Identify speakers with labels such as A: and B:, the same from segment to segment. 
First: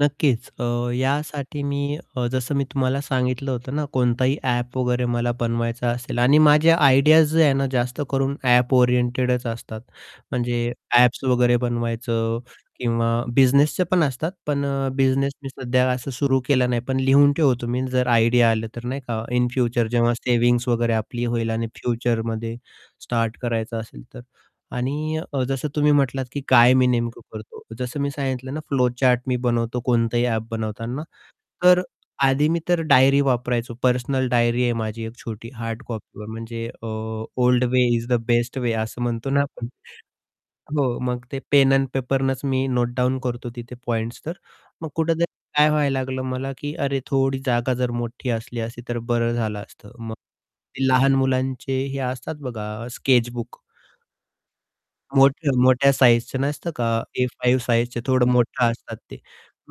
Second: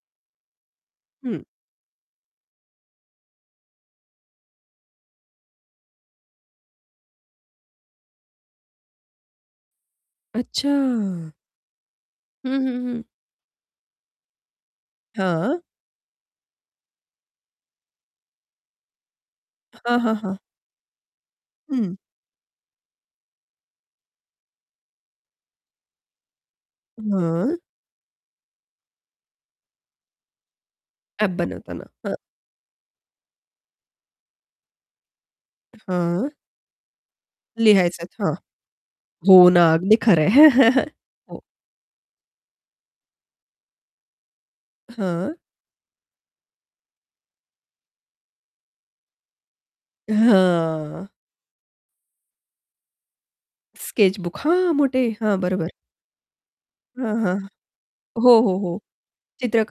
A: नक्कीच. अ,
B: हं.
A: यासाठी मी अ, जसं मी तुम्हाला सांगितलं होतं ना, कोणताही ॲप वगैरे मला बनवायचा असेल आणि माझ्या आयडियाज जे आहे ना, जास्त करून ॲप ओरिएंटेडच असतात. म्हणजे ॲप्स
B: अच्छा!
A: वगैरे बनवायचं
B: हं, हं, हं.
A: किंवा बिझनेसच पण असतात. पण अ, बिझनेस मी
B: हां.
A: सध्या असं सुरू केलं नाही. पण लिहून ठेवतो मी जर आयडिया आलं तर, नाही का, इन फ्युचर
B: हां,
A: जेव्हा
B: हां, हां.
A: सेव्हिंग्ज वगैरे आपली होईल. आणि
B: हं.
A: फ्युचरमध्ये स्टार्ट करायचं असेल तर. आणि अ, जसं तुम्ही म्हटलात, की "काय मी नेमकं करतो?"
B: मग?
A: जसं मी सांगितलं ना, फ्लो चार्ट मी बनवतो. कोणतंही ॲप बनवताना,
B: ॲप
A: तर
B: बनवताना. हो.
A: आधी मी तर डायरी वापरायचो. पर्सनल डायरी आहे माझी एक छोटी.
B: अ,
A: हार्ड कॉपीवर
B: हां.
A: म्हणजे अ, ओल्ड वे
B: लिहायच
A: इज
B: आहेत.
A: द
B: हां.
A: बेस्ट वे असं म्हणतो ना?
B: हो
A: आपण
B: ना. अगदी खरं आहे.
A: हो. मग ते
B: हो.
A: पेन एंड पेपरनेच मी नोटडाउन करतो तिथे पॉइंट्स तर. मग कुठेतरी
B: हां.
A: काय व्हायला लागलं? मला, की अरे, थोडी जागा जर मोठी असली असती तर बरं झालं असतं. मग ते
B: हं.
A: लहान मुलांचे हे असतात बघा अ, स्केच बुक
B: स्केच बुक. हां, मोठे. हां. बरोबर.
A: मोठ्या-मोठ्या साइझचं नसतं का?
B: हां,
A: ए
B: हां.
A: 5 साइझचे थोडं
B: हो, हो,
A: मोठं
B: हो.
A: असतात ते.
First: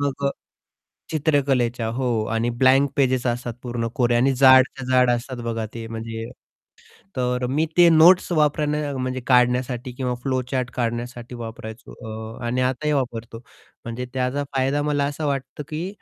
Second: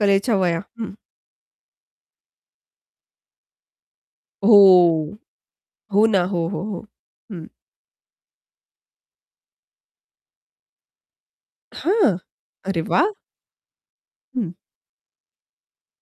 A: मग अ,
B: वह्या. हं.
A: चित्रकलेच्या. हो. आणि ब्लँक पेजेस असतात. पूर्ण कोरे आणि जाडच्या जाड
B: हो.
A: असतात बघा ते,
B: हो ना.
A: म्हणजे
B: हो, हो, हो.
A: तर
B: हं.
A: मी ते नोट्स वापरणं म्हणजे काढण्यासाठी किंवा फ्लोचार्ट काढण्यासाठी वापरायचो.
B: हां.
A: अ, आणि
B: अरे
A: आताही
B: वाह!
A: वापरतो. म्हणजे त्याचा
B: हं.
A: फायदा मला असा वाटतो, की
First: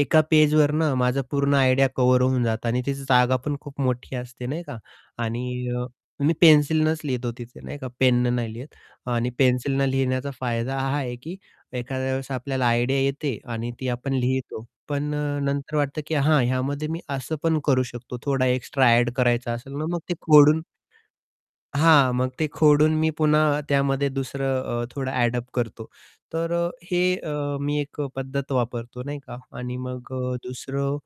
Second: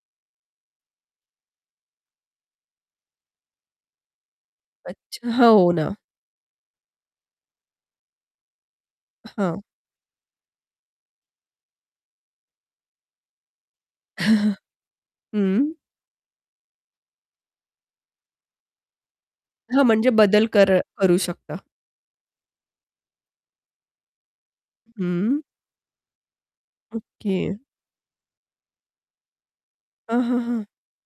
A: एका पेजवरनं माझा पूर्ण आयडिया कव्हर होऊन जातं. आणि तिची जागा पण खूप मोठी असते नाही का?
B: अच्छा.
A: आणि
B: हो ना.
A: मी पेन्सिलनेच लिहतो तिथे नाही का, पेन नाही लिहत. आणि
B: हां.
A: पेन्सिलने लिहिण्याचा फायदा हा आहे, की एखाद्या वेळेस आपल्याला आयडिया येते आणि ती आपण लिहितो. पण अ,
B: हं.
A: नंतर वाटतं, की हां, ह्यामध्ये मी असं पण करू शकतो. थोडा एक्स्ट्रा एड करायचा असेल
B: हां.
A: ना, मग
B: म्हणजे
A: ते
B: बदल
A: खोडून
B: कर करू शकता.
A: हां. मग ते खोडून मी पुन्हा त्यामध्ये दुसरं अ, थोडं
B: हं.
A: एड-अप करतो. तर हे अ,
B: ओके.
A: मी एक पद्धत वापरतो नाही का, आणि मग
B: हं,
A: अ,
B: हं, हं.
A: दुसरं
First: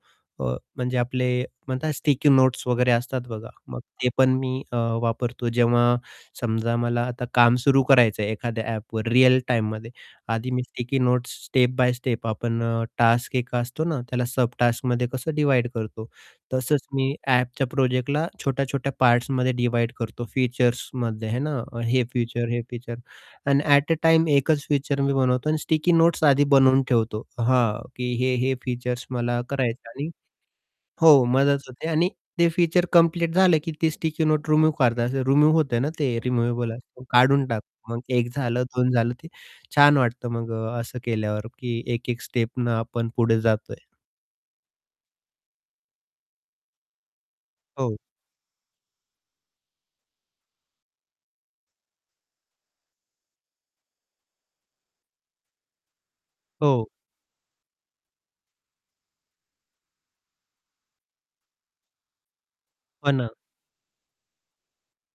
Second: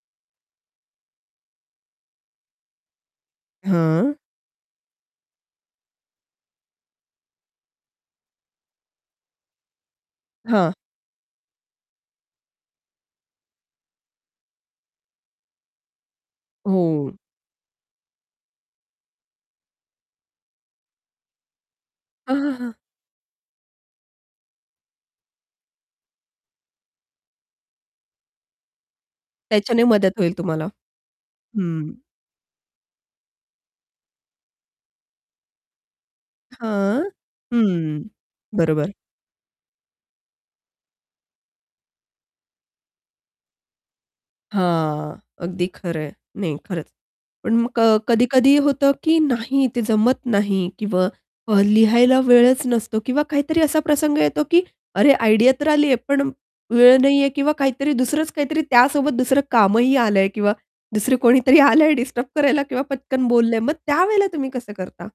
A: अ, म्हणजे, आपले म्हणतात. स्टिकी नोट्स वगैरे असतात बघा, मग ते
B: हां.
A: पण मी अ, वापरतो. जेव्हा समजा मला आता काम सुरू करायचं आहे एखाद्या ॲपवर रिअल टाईममध्ये. आधी मी
B: हां.
A: Sticky notes step by step आपण टास्क एक असतो ना, त्याला सब टास्कमध्ये कसं डिव्हाईड करतो. तसंच
B: हो.
A: मी ॲपच्या प्रोजेक्टला छोट्या-छोट्या पार्ट्समध्ये डिव्हाईड करतो. फीचर्समध्ये आहे ना, हे
B: हं,
A: फीचर,
B: हं,
A: हे
B: हं.
A: फीचर आणि एट अ, टाईम एकच फीचर मी बनवतो आणि स्टिकी नोट्स आधी बनवून ठेवतो. हां, की हे हे फीचर्स मला
B: त्याच्याने
A: करायचं आणि
B: मदत होईल तुम्हाला.
A: हो मदत होते
B: हं.
A: आणि ते फीचर कंप्लीट झाले, की ती स्टिकी नोट रिमूव्ह करत असे. रिमूव्ह होतं आहे ना, ते रिमूव्हेबल
B: हं,
A: असतं, काढून टाकतो. मग
B: हं.
A: एक झालं, 2
B: बरोबर.
A: झालं. ते छान वाटतं. मग अ, असं केल्यावर, की एक-एक स्टेपने आपण पुढे जातो आहे.
B: हां. अगदी खरं आहे. नाही खरच. पण मग अ,
A: हो.
B: कधी-कधी होतं, की नाही ते जमत नाही किंवा अ, लिहायला वेळच नसतो किंवा काहीतरी असा प्रसंग येतो, की अरे आयडियातर आली आहे. पण
A: हो.
B: वेळ नाही आहे किंवा काहीतरी दुसरंच, काहीतरी त्यासोबत. दुसरं कामही आलं आहे किंवा दुसर कोणीतरी आलं आहे डिस्टर्ब करायला किंवा
A: हो
B: पटकन
A: ना.
B: बोललं आहे. मग त्यावेळेला तुम्ही कसं करता?